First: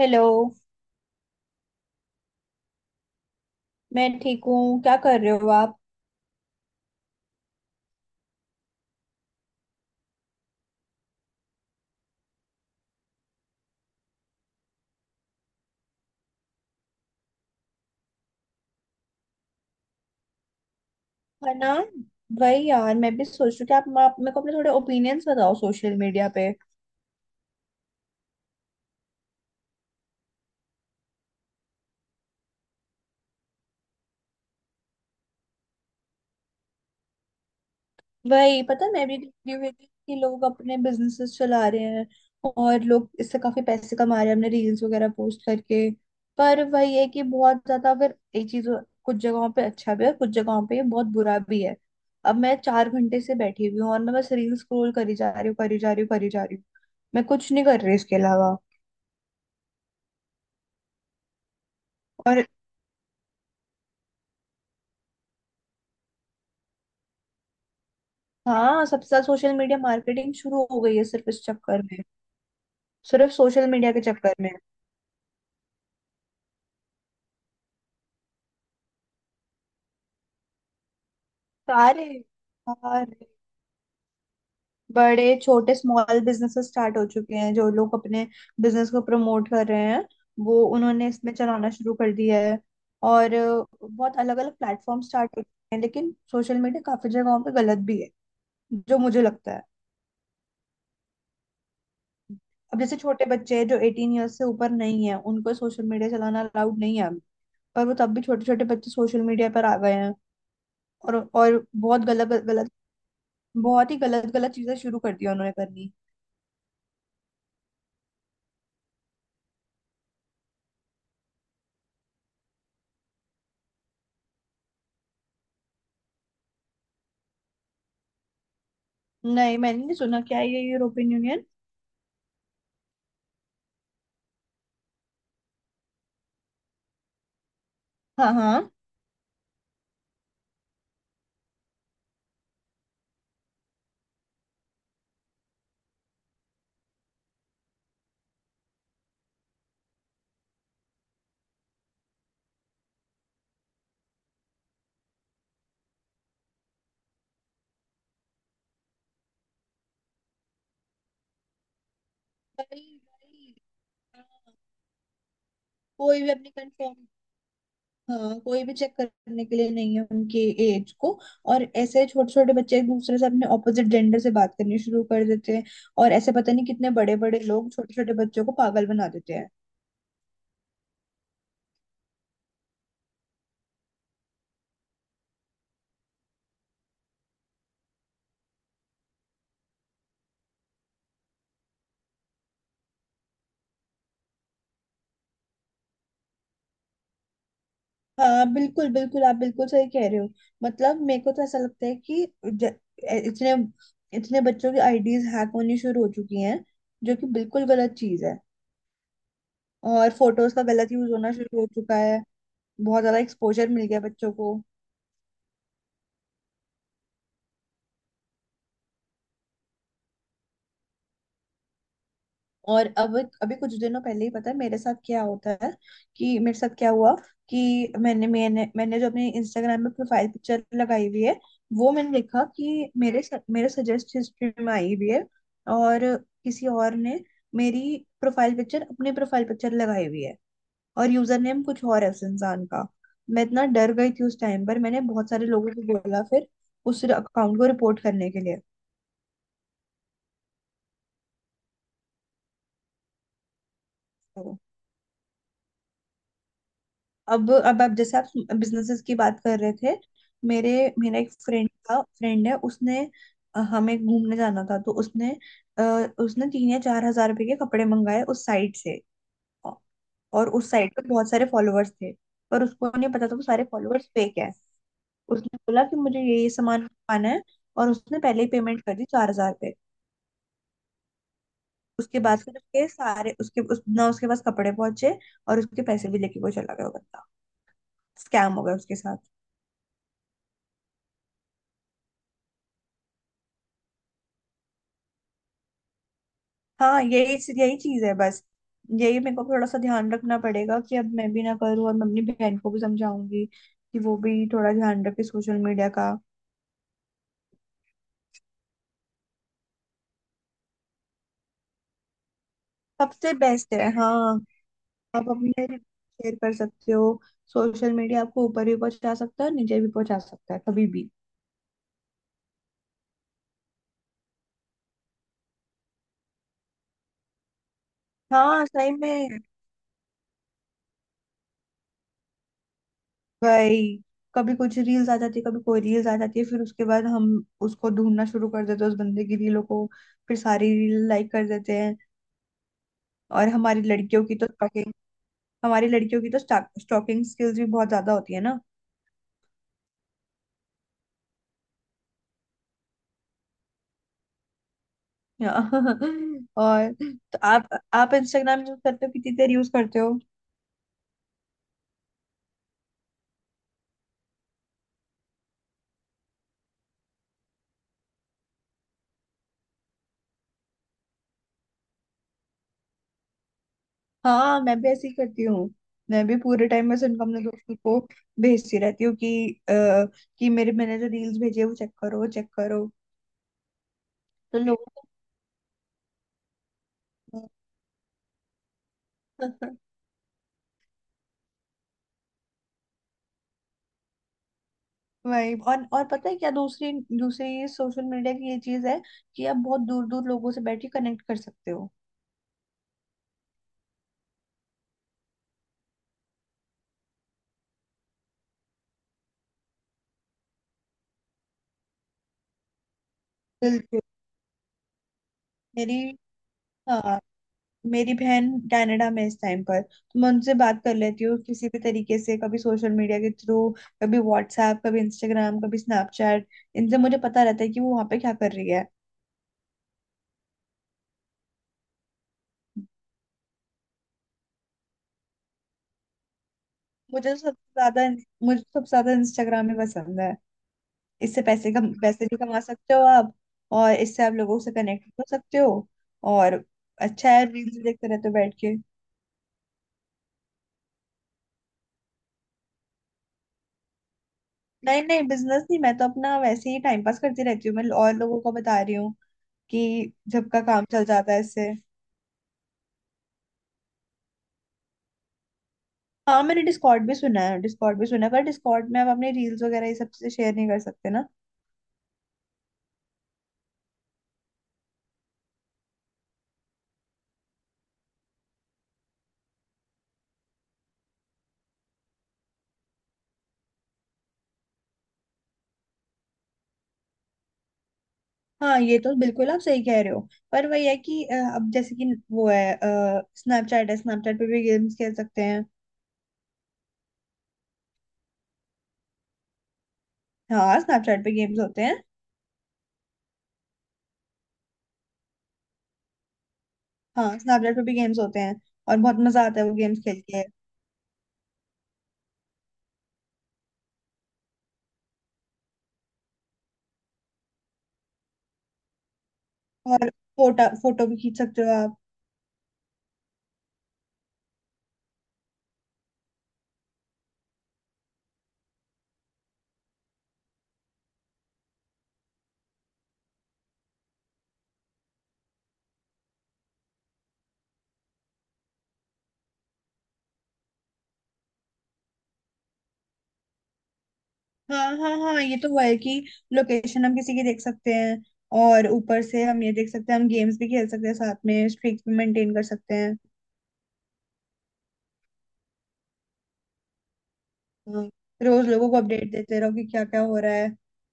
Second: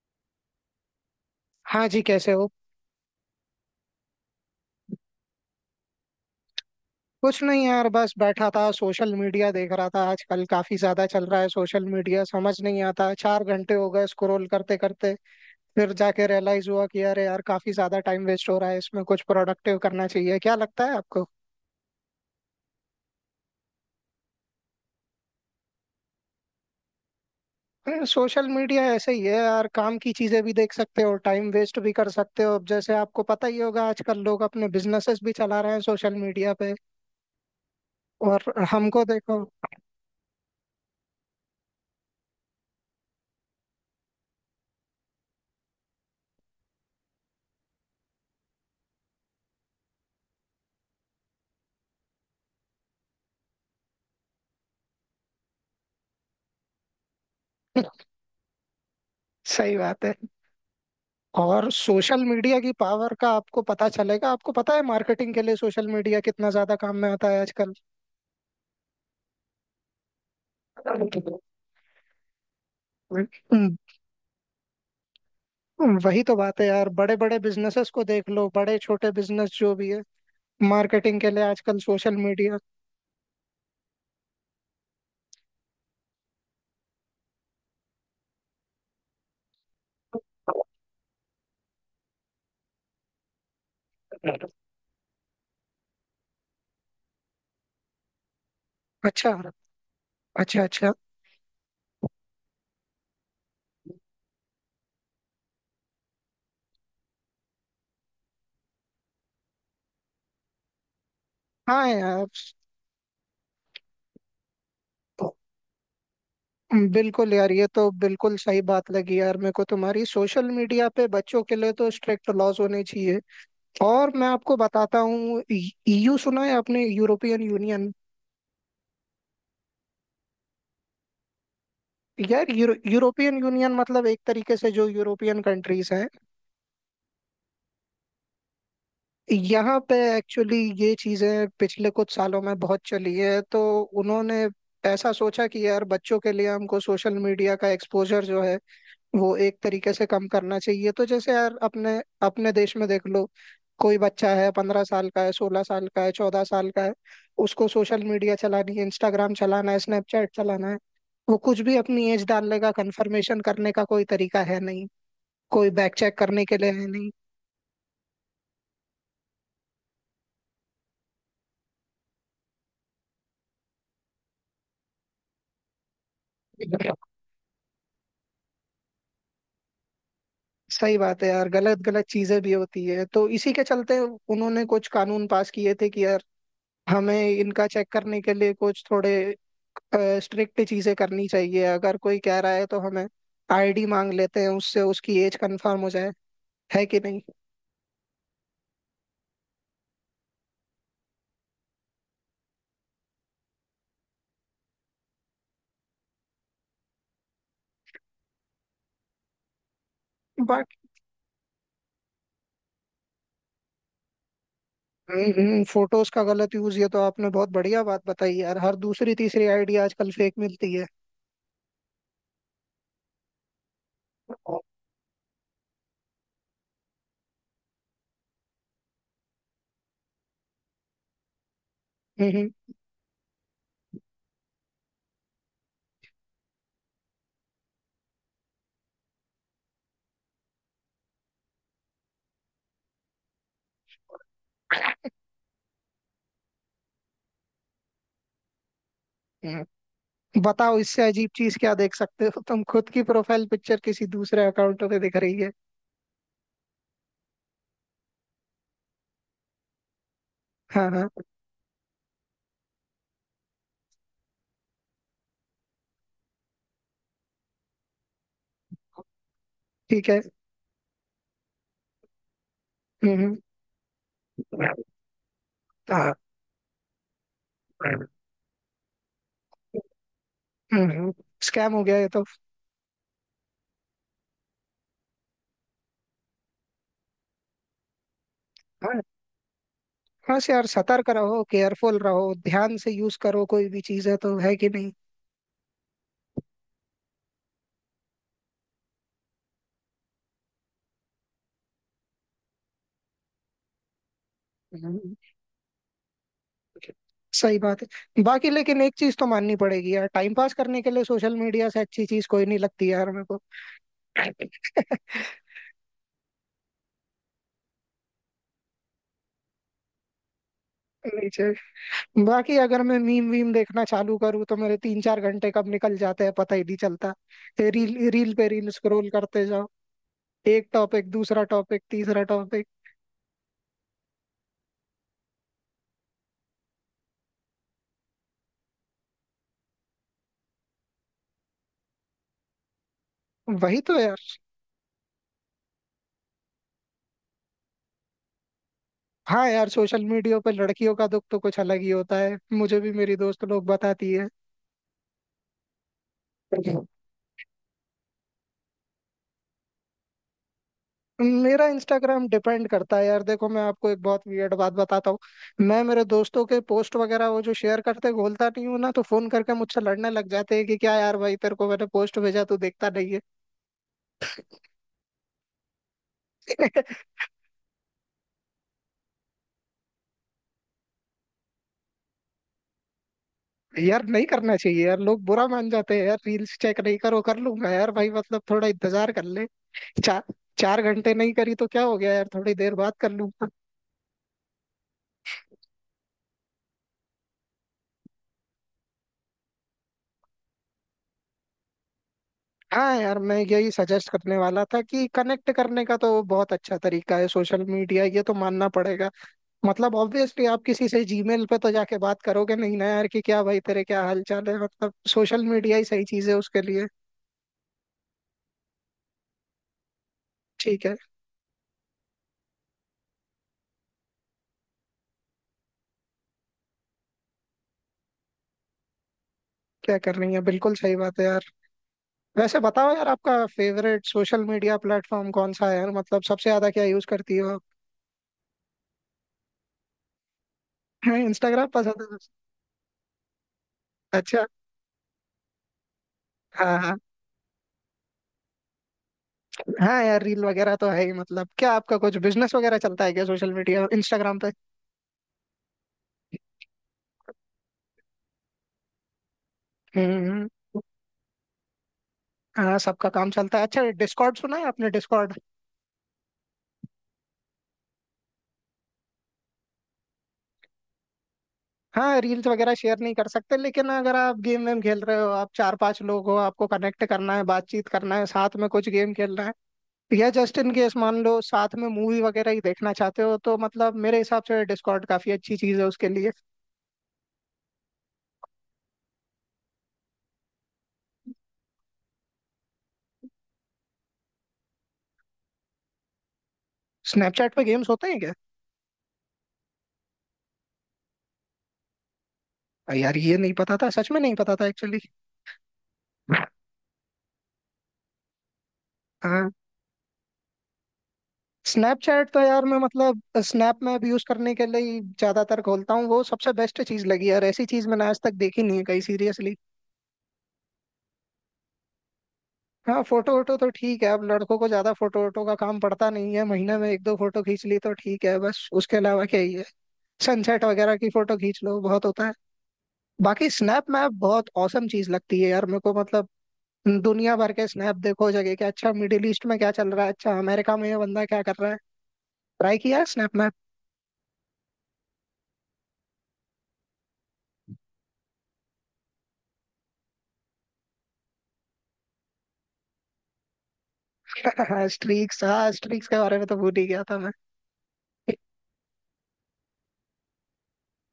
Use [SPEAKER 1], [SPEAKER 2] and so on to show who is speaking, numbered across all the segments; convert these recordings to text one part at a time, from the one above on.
[SPEAKER 1] Hello.
[SPEAKER 2] हाँ जी, कैसे हो।
[SPEAKER 1] मैं ठीक हूँ। क्या कर रहे हो आप?
[SPEAKER 2] कुछ नहीं यार, बस बैठा था, सोशल मीडिया देख रहा था। आजकल काफी ज्यादा चल रहा है सोशल मीडिया। समझ नहीं आता, चार घंटे हो गए स्क्रॉल करते करते। फिर जाके रियलाइज हुआ कि अरे यार, काफी ज्यादा टाइम वेस्ट हो रहा है इसमें, कुछ प्रोडक्टिव करना चाहिए। क्या लगता है आपको?
[SPEAKER 1] है ना। वही यार, मैं भी सोच रही हूँ कि आप मेरे को अपने थोड़े ओपिनियंस बताओ सोशल मीडिया पे।
[SPEAKER 2] अरे, सोशल मीडिया ऐसे ही है यार। काम की चीजें भी देख सकते हो, टाइम वेस्ट भी कर सकते हो। अब जैसे आपको पता ही होगा, आजकल लोग अपने बिजनेसेस भी चला रहे हैं सोशल मीडिया पे। और
[SPEAKER 1] वही पता है।
[SPEAKER 2] हमको
[SPEAKER 1] मैं भी देख
[SPEAKER 2] देखो।
[SPEAKER 1] रही हूँ कि लोग अपने बिजनेसेस चला रहे हैं, और लोग इससे काफी पैसे कमा रहे हैं अपने रील्स वगैरह पोस्ट करके। पर वही है कि बहुत ज्यादा फिर ये चीज, कुछ जगहों पे अच्छा भी है, कुछ जगहों पे ये बहुत बुरा भी है। अब मैं 4 घंटे से बैठी हुई हूँ और मैं बस रील्स स्क्रॉल करी जा रही हूँ, करी जा रही हूँ, करी जा रही हूँ। मैं कुछ नहीं कर रही इसके अलावा।
[SPEAKER 2] सही बात है। और सोशल
[SPEAKER 1] और
[SPEAKER 2] मीडिया की पावर का आपको पता चलेगा। आपको पता है मार्केटिंग के लिए सोशल मीडिया कितना ज्यादा काम में आता है आजकल।
[SPEAKER 1] हाँ, सबसे ज्यादा सोशल मीडिया मार्केटिंग शुरू हो गई है, सिर्फ इस चक्कर में, सिर्फ सोशल
[SPEAKER 2] हम्म,
[SPEAKER 1] मीडिया के चक्कर में।
[SPEAKER 2] वही तो बात है यार, बड़े बड़े बिजनेसेस को देख लो, बड़े छोटे बिजनेस जो भी है, मार्केटिंग के लिए आजकल
[SPEAKER 1] सारे
[SPEAKER 2] सोशल मीडिया।
[SPEAKER 1] सारे बड़े छोटे स्मॉल बिजनेसेस स्टार्ट हो चुके हैं। जो लोग अपने बिजनेस को प्रमोट कर रहे हैं, वो उन्होंने इसमें चलाना शुरू कर दिया है। और बहुत अलग अलग प्लेटफॉर्म स्टार्ट हो चुके हैं, लेकिन सोशल मीडिया काफी जगहों पे गलत भी है, जो मुझे
[SPEAKER 2] अच्छा,
[SPEAKER 1] लगता है।
[SPEAKER 2] अच्छा, अच्छा।
[SPEAKER 1] अब जैसे छोटे बच्चे हैं जो 18 ईयर्स से ऊपर नहीं है, उनको सोशल मीडिया चलाना अलाउड नहीं है अभी। पर वो तब भी छोटे छोटे बच्चे सोशल मीडिया पर आ गए हैं, और
[SPEAKER 2] हाँ
[SPEAKER 1] बहुत
[SPEAKER 2] यार।
[SPEAKER 1] गलत गलत, बहुत ही गलत गलत चीजें शुरू कर दी उन्होंने करनी।
[SPEAKER 2] बिल्कुल यार, ये तो बिल्कुल सही बात लगी यार मेरे को तुम्हारी। सोशल मीडिया पे बच्चों के लिए तो स्ट्रिक्ट लॉज होने चाहिए। और मैं आपको बताता हूँ, ईयू सुना है आपने? European union.
[SPEAKER 1] नहीं, मैंने नहीं सुना। क्या है ये यूरोपियन यूनियन?
[SPEAKER 2] यार यूरोपियन यूनियन मतलब एक तरीके से जो यूरोपियन कंट्रीज हैं
[SPEAKER 1] हाँ हाँ।
[SPEAKER 2] यहाँ पे, एक्चुअली ये चीजें पिछले कुछ सालों में बहुत चली है, तो उन्होंने ऐसा सोचा कि यार बच्चों के लिए हमको सोशल मीडिया का एक्सपोजर जो है वो एक तरीके से कम करना चाहिए। तो जैसे यार अपने अपने देश में देख लो, कोई बच्चा है 15 साल का है, 16 साल का है, 14 साल का है, उसको सोशल मीडिया चलानी है, इंस्टाग्राम चलाना है, स्नैपचैट चलाना है, वो कुछ भी अपनी एज डालने का,
[SPEAKER 1] वही
[SPEAKER 2] कंफर्मेशन
[SPEAKER 1] वही।
[SPEAKER 2] करने का कोई
[SPEAKER 1] हाँ,
[SPEAKER 2] तरीका है नहीं, कोई बैक चेक
[SPEAKER 1] कोई भी
[SPEAKER 2] करने
[SPEAKER 1] अपनी
[SPEAKER 2] के लिए है
[SPEAKER 1] कंफर्म
[SPEAKER 2] नहीं।
[SPEAKER 1] हाँ, कोई भी चेक करने के लिए नहीं है उनकी एज को। और ऐसे छोटे छोटे बच्चे एक दूसरे से अपने ऑपोजिट जेंडर से बात करनी शुरू कर देते हैं, और ऐसे पता नहीं कितने बड़े बड़े लोग छोटे छोटे बच्चों को पागल बना देते हैं।
[SPEAKER 2] सही बात है यार, गलत गलत चीजें भी होती है, तो इसी के चलते उन्होंने कुछ कानून पास किए थे कि यार हमें इनका चेक करने के लिए कुछ थोड़े स्ट्रिक्ट चीजें करनी चाहिए। अगर कोई कह रहा है तो हमें आईडी मांग लेते हैं उससे, उसकी एज कंफर्म हो जाए, है कि नहीं।
[SPEAKER 1] हाँ बिल्कुल बिल्कुल, आप बिल्कुल सही कह रहे हो। मतलब मेरे को तो ऐसा लगता है कि इतने इतने बच्चों की आईडीज हैक होनी शुरू हो चुकी हैं, जो कि बिल्कुल गलत चीज है। और फोटोज का गलत यूज होना शुरू हो चुका है। बहुत ज्यादा एक्सपोजर मिल गया बच्चों को।
[SPEAKER 2] बाकी फोटोज का गलत यूज, ये तो आपने बहुत बढ़िया बात बताई यार। हर दूसरी तीसरी आईडी आजकल फेक मिलती है।
[SPEAKER 1] और अब, अभी कुछ दिनों पहले ही, पता है मेरे साथ क्या होता है, कि मेरे साथ क्या हुआ, कि मैंने मैंने मैंने जो अपनी इंस्टाग्राम में प्रोफाइल पिक्चर लगाई हुई है, वो मैंने
[SPEAKER 2] हम्म,
[SPEAKER 1] देखा
[SPEAKER 2] हम्म।
[SPEAKER 1] कि मेरे सजेस्ट हिस्ट्री में आई हुई है। और किसी और ने मेरी प्रोफाइल पिक्चर अपनी प्रोफाइल पिक्चर लगाई हुई है, और यूजर नेम कुछ और है उस इंसान का। मैं इतना डर गई थी उस टाइम पर, मैंने बहुत सारे लोगों को बोला फिर उस अकाउंट को रिपोर्ट करने के
[SPEAKER 2] हम्म। बताओ इससे अजीब चीज क्या देख सकते हो, तुम खुद की प्रोफाइल पिक्चर किसी दूसरे
[SPEAKER 1] लिए।
[SPEAKER 2] अकाउंट पे दिख रही है।
[SPEAKER 1] अब आप, जैसे आप बिजनेसेस की बात कर रहे थे, मेरे
[SPEAKER 2] हाँ, हाँ।
[SPEAKER 1] मेरा एक फ्रेंड था, फ्रेंड है, उसने हमें घूमने जाना था तो उसने, अ, उसने 3 या 4 हजार रुपए के कपड़े मंगाए उस साइट से। औ-
[SPEAKER 2] ठीक है।
[SPEAKER 1] और उस साइट पे बहुत सारे फॉलोअर्स थे, पर उसको नहीं पता था
[SPEAKER 2] हम्म,
[SPEAKER 1] वो सारे फॉलोअर्स फेक है।
[SPEAKER 2] हम्म।
[SPEAKER 1] उसने बोला कि
[SPEAKER 2] हाँ।
[SPEAKER 1] मुझे ये सामान मंगवाना है, और उसने पहले ही पेमेंट कर दी, 4,000 रुपये।
[SPEAKER 2] हम्म, हम्म। स्कैम हो गया ये
[SPEAKER 1] उसके
[SPEAKER 2] तो।
[SPEAKER 1] बाद फिर उसके सारे ना उसके पास कपड़े पहुंचे, और उसके पैसे भी लेके वो चला गया वो बंदा। स्कैम हो गया उसके साथ।
[SPEAKER 2] बस यार सतर्क रहो, केयरफुल रहो, ध्यान से यूज करो कोई भी चीज, है तो है कि नहीं।
[SPEAKER 1] हाँ यही यही चीज है बस। यही मेरे को थोड़ा सा ध्यान रखना पड़ेगा कि अब मैं भी ना करूँ, और मैं अपनी बहन को भी समझाऊंगी कि वो भी थोड़ा ध्यान
[SPEAKER 2] हम्म।
[SPEAKER 1] रखे सोशल मीडिया का।
[SPEAKER 2] सही बात है। बाकी लेकिन एक चीज तो माननी पड़ेगी यार, टाइम पास करने के लिए सोशल मीडिया से अच्छी चीज कोई नहीं लगती यार मेरे
[SPEAKER 1] सबसे
[SPEAKER 2] को।
[SPEAKER 1] बेस्ट है, हाँ। आप अपने शेयर कर सकते हो। सोशल मीडिया आपको ऊपर भी पहुंचा सकता है और नीचे भी पहुंचा सकता है कभी भी।
[SPEAKER 2] नहीं चाहिए। बाकी अगर मैं मीम वीम देखना चालू करूँ, तो मेरे 3-4 घंटे कब निकल जाते हैं पता ही नहीं चलता। रील रील पे
[SPEAKER 1] हाँ
[SPEAKER 2] रील
[SPEAKER 1] सही
[SPEAKER 2] स्क्रॉल
[SPEAKER 1] में।
[SPEAKER 2] करते जाओ, एक टॉपिक, दूसरा टॉपिक, तीसरा टॉपिक।
[SPEAKER 1] भाई, कभी कुछ रील्स आ जाती है, कभी कोई रील्स आ जाती है, फिर उसके बाद हम उसको ढूंढना शुरू कर देते हैं उस बंदे की रीलों को, फिर सारी रील लाइक कर देते हैं। और
[SPEAKER 2] वही
[SPEAKER 1] हमारी
[SPEAKER 2] तो।
[SPEAKER 1] लड़कियों की तो हमारी लड़कियों की तो स्टॉकिंग स्किल्स भी बहुत ज्यादा होती है ना।
[SPEAKER 2] हाँ यार, सोशल मीडिया पर लड़कियों का दुख तो कुछ अलग ही होता है, मुझे भी मेरी दोस्त लोग बताती है।
[SPEAKER 1] और तो आप इंस्टाग्राम यूज करते हो, कितनी देर यूज करते हो?
[SPEAKER 2] मेरा इंस्टाग्राम डिपेंड करता है यार, देखो मैं आपको एक बहुत वियर्ड बात बताता हूँ। मैं मेरे दोस्तों के पोस्ट वगैरह वो जो शेयर करते हैं, खोलता नहीं हूँ, ना तो फोन करके मुझसे लड़ने लग जाते हैं कि क्या यार भाई, तेरे को मैंने पोस्ट भेजा, तू देखता नहीं है।
[SPEAKER 1] हाँ, मैं भी ऐसे ही करती हूँ। मैं भी पूरे टाइम बस इनकम अपने दोस्तों को भेजती रहती हूँ कि कि मेरे मैंने जो रील्स भेजे वो चेक करो, चेक करो।
[SPEAKER 2] यार नहीं करना
[SPEAKER 1] तो लोगों
[SPEAKER 2] चाहिए यार,
[SPEAKER 1] को
[SPEAKER 2] लोग बुरा मान जाते हैं यार। रील्स चेक नहीं करो, कर लूंगा यार भाई, मतलब थोड़ा इंतजार कर ले। चार चार घंटे नहीं करी तो क्या हो गया यार, थोड़ी देर बात कर लूँ।
[SPEAKER 1] वही, और पता है क्या, दूसरी दूसरी सोशल मीडिया की ये चीज है कि आप बहुत दूर दूर लोगों से बैठ के कनेक्ट कर सकते हो।
[SPEAKER 2] हाँ यार, मैं यही सजेस्ट करने वाला था कि कनेक्ट करने का तो बहुत अच्छा तरीका है सोशल मीडिया, ये तो मानना पड़ेगा। मतलब ऑब्वियसली आप किसी से जीमेल पे तो जाके बात करोगे नहीं ना यार, कि क्या भाई तेरे
[SPEAKER 1] बिल्कुल।
[SPEAKER 2] क्या हाल चाल है, मतलब सोशल मीडिया ही
[SPEAKER 1] मेरी
[SPEAKER 2] सही चीज है उसके लिए।
[SPEAKER 1] हाँ, मेरी बहन कनाडा में है इस टाइम पर, तो मैं उनसे बात
[SPEAKER 2] ठीक है।
[SPEAKER 1] कर लेती हूँ किसी भी तरीके से, कभी सोशल मीडिया के थ्रू, कभी व्हाट्सएप, कभी इंस्टाग्राम, कभी स्नैपचैट। इनसे मुझे पता रहता है कि वो वहाँ पे क्या कर रही है।
[SPEAKER 2] क्या कर रही है, बिल्कुल सही बात है यार। वैसे बताओ यार, आपका फेवरेट सोशल मीडिया प्लेटफॉर्म कौन सा है यार, मतलब सबसे ज्यादा क्या यूज
[SPEAKER 1] मुझे तो
[SPEAKER 2] करती हो?
[SPEAKER 1] सबसे ज्यादा मुझे तो सबसे ज्यादा इंस्टाग्राम ही पसंद है।
[SPEAKER 2] हाँ,
[SPEAKER 1] इससे
[SPEAKER 2] इंस्टाग्राम
[SPEAKER 1] पैसे, कम
[SPEAKER 2] पसंद है।
[SPEAKER 1] पैसे भी कमा सकते हो आप, और इससे आप
[SPEAKER 2] अच्छा।
[SPEAKER 1] लोगों से कनेक्ट हो सकते हो। और
[SPEAKER 2] हाँ, हाँ।
[SPEAKER 1] अच्छा है, रील्स देखते रहते हो बैठ के।
[SPEAKER 2] हाँ यार, रील वगैरह तो है ही, मतलब क्या आपका कुछ बिजनेस वगैरह चलता है क्या सोशल मीडिया इंस्टाग्राम पे?
[SPEAKER 1] नहीं नहीं, बिजनेस नहीं, मैं तो अपना वैसे ही टाइम पास करती रहती हूँ, मैं और लोगों को बता रही हूँ कि
[SPEAKER 2] हम्म।
[SPEAKER 1] जब का काम चल जाता है इससे।
[SPEAKER 2] हाँ, सबका काम चलता है। अच्छा, डिस्कॉर्ड सुना है आपने? डिस्कॉर्ड।
[SPEAKER 1] हाँ मैंने डिस्कॉर्ड भी सुना है, डिस्कॉर्ड भी सुना है, पर डिस्कॉर्ड में आप अपने रील्स वगैरह ये सब से शेयर नहीं कर सकते ना।
[SPEAKER 2] हाँ रील्स वगैरह शेयर नहीं कर सकते, लेकिन अगर आप गेम वेम खेल रहे हो, आप चार पांच लोग हो, आपको कनेक्ट करना है, बातचीत करना है, साथ में कुछ गेम खेलना है, या जस्ट इन केस मान लो साथ में मूवी वगैरह ही देखना चाहते हो, तो मतलब मेरे हिसाब से डिस्कॉर्ड काफी अच्छी चीज है उसके लिए।
[SPEAKER 1] हाँ ये तो बिल्कुल आप सही कह रहे हो। पर वही है कि अब जैसे कि वो है, स्नैपचैट है, स्नैपचैट पे भी गेम्स खेल सकते हैं।
[SPEAKER 2] स्नैपचैट पे गेम्स होते हैं क्या?
[SPEAKER 1] हाँ स्नैपचैट पे गेम्स होते हैं।
[SPEAKER 2] यार ये नहीं पता था, सच में नहीं पता था एक्चुअली।
[SPEAKER 1] हाँ स्नैपचैट पे भी गेम्स होते हैं, और बहुत मजा आता है वो गेम्स खेल के।
[SPEAKER 2] स्नैपचैट तो यार, मैं मतलब, स्नैप में अब यूज करने के लिए ही ज्यादातर खोलता हूँ। वो सबसे बेस्ट चीज लगी यार, ऐसी चीज मैंने आज तक देखी नहीं है कहीं, सीरियसली।
[SPEAKER 1] और फोटो फोटो भी खींच सकते हो आप।
[SPEAKER 2] हाँ फोटो वोटो तो ठीक है, अब लड़कों को ज्यादा फोटो वोटो का काम पड़ता नहीं है, महीने में एक दो फोटो खींच ली तो ठीक है, बस उसके अलावा क्या ही है। सनसेट वगैरह की फोटो खींच लो, बहुत होता है। बाकी स्नैप मैप बहुत औसम चीज लगती है यार मेरे को, मतलब दुनिया भर के स्नैप देखो जगह के, अच्छा मिडिल ईस्ट में क्या चल रहा है, अच्छा अमेरिका में ये बंदा क्या कर रहा है। ट्राई किया है स्नैप मैप?
[SPEAKER 1] हाँ हाँ हाँ, ये तो हुआ है कि लोकेशन हम किसी की देख सकते हैं, और ऊपर से हम ये देख सकते हैं, हम गेम्स भी खेल सकते हैं साथ में, स्ट्रीक भी मेंटेन कर सकते हैं।
[SPEAKER 2] हाँ, स्ट्रीक्स, हाँ स्ट्रीक्स के बारे में तो भूल ही गया था मैं।
[SPEAKER 1] हाँ, रोज लोगों को अपडेट देते रहो कि क्या क्या हो रहा है।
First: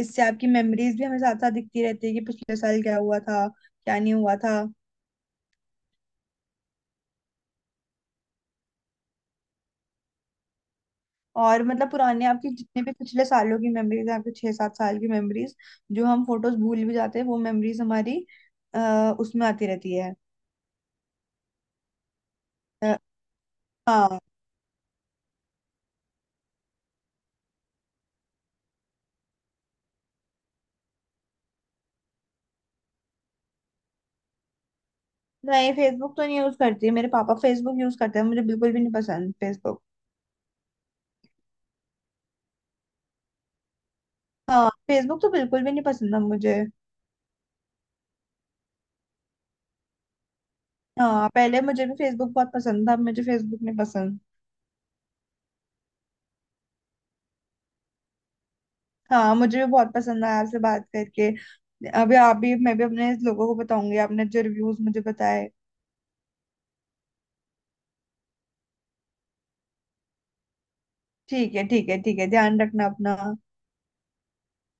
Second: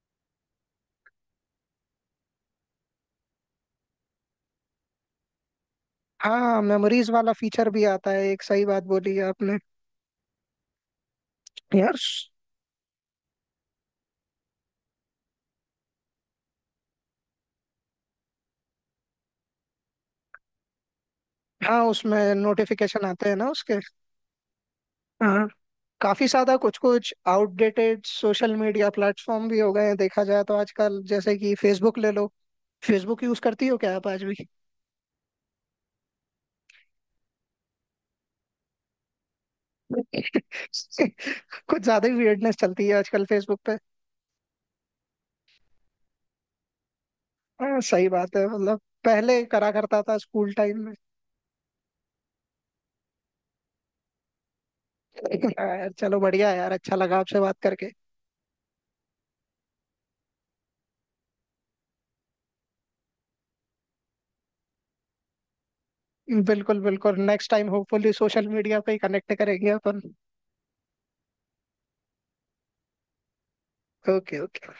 [SPEAKER 1] इससे आपकी मेमोरीज भी हमें साथ साथ दिखती रहती है, कि पिछले साल क्या हुआ था, क्या नहीं हुआ था।
[SPEAKER 2] हाँ, मेमोरीज वाला फीचर भी आता है, एक सही बात बोली है आपने।
[SPEAKER 1] और मतलब
[SPEAKER 2] यार
[SPEAKER 1] पुराने,
[SPEAKER 2] स-
[SPEAKER 1] आपकी जितने भी पिछले सालों की मेमोरीज हैं, आपके 6-7 साल की मेमोरीज, जो हम फोटोज भूल भी जाते हैं, वो मेमोरीज हमारी उसमें आती रहती है।
[SPEAKER 2] हाँ उसमें
[SPEAKER 1] अ,
[SPEAKER 2] नोटिफिकेशन आते हैं ना उसके।
[SPEAKER 1] हाँ।
[SPEAKER 2] हाँ, काफी ज्यादा कुछ कुछ आउटडेटेड सोशल मीडिया प्लेटफॉर्म भी हो गए हैं देखा जाए तो, आजकल जैसे कि फेसबुक ले लो। फेसबुक यूज करती हो क्या आप आज भी?
[SPEAKER 1] नहीं, फेसबुक तो नहीं यूज करती, मेरे पापा फेसबुक यूज करते हैं, मुझे बिल्कुल भी नहीं पसंद फेसबुक।
[SPEAKER 2] कुछ ज्यादा ही वियर्डनेस चलती है आजकल फेसबुक पे।
[SPEAKER 1] हाँ फेसबुक तो बिल्कुल भी नहीं पसंद था मुझे।
[SPEAKER 2] हाँ, सही बात है, मतलब पहले करा करता था स्कूल टाइम में।
[SPEAKER 1] हाँ, पहले मुझे भी फेसबुक बहुत पसंद था, अब मुझे फेसबुक नहीं पसंद।
[SPEAKER 2] यार चलो, बढ़िया है यार, अच्छा लगा आपसे बात करके।
[SPEAKER 1] हाँ मुझे भी बहुत पसंद आया आपसे बात करके। अभी आप भी, मैं भी अपने लोगों को बताऊंगी आपने जो रिव्यूज मुझे बताए।
[SPEAKER 2] बिल्कुल बिल्कुल, next time hopefully social media पे ही कनेक्ट करेंगे अपन।
[SPEAKER 1] ठीक है, ठीक है, ठीक है, ध्यान रखना अपना।
[SPEAKER 2] Okay, okay.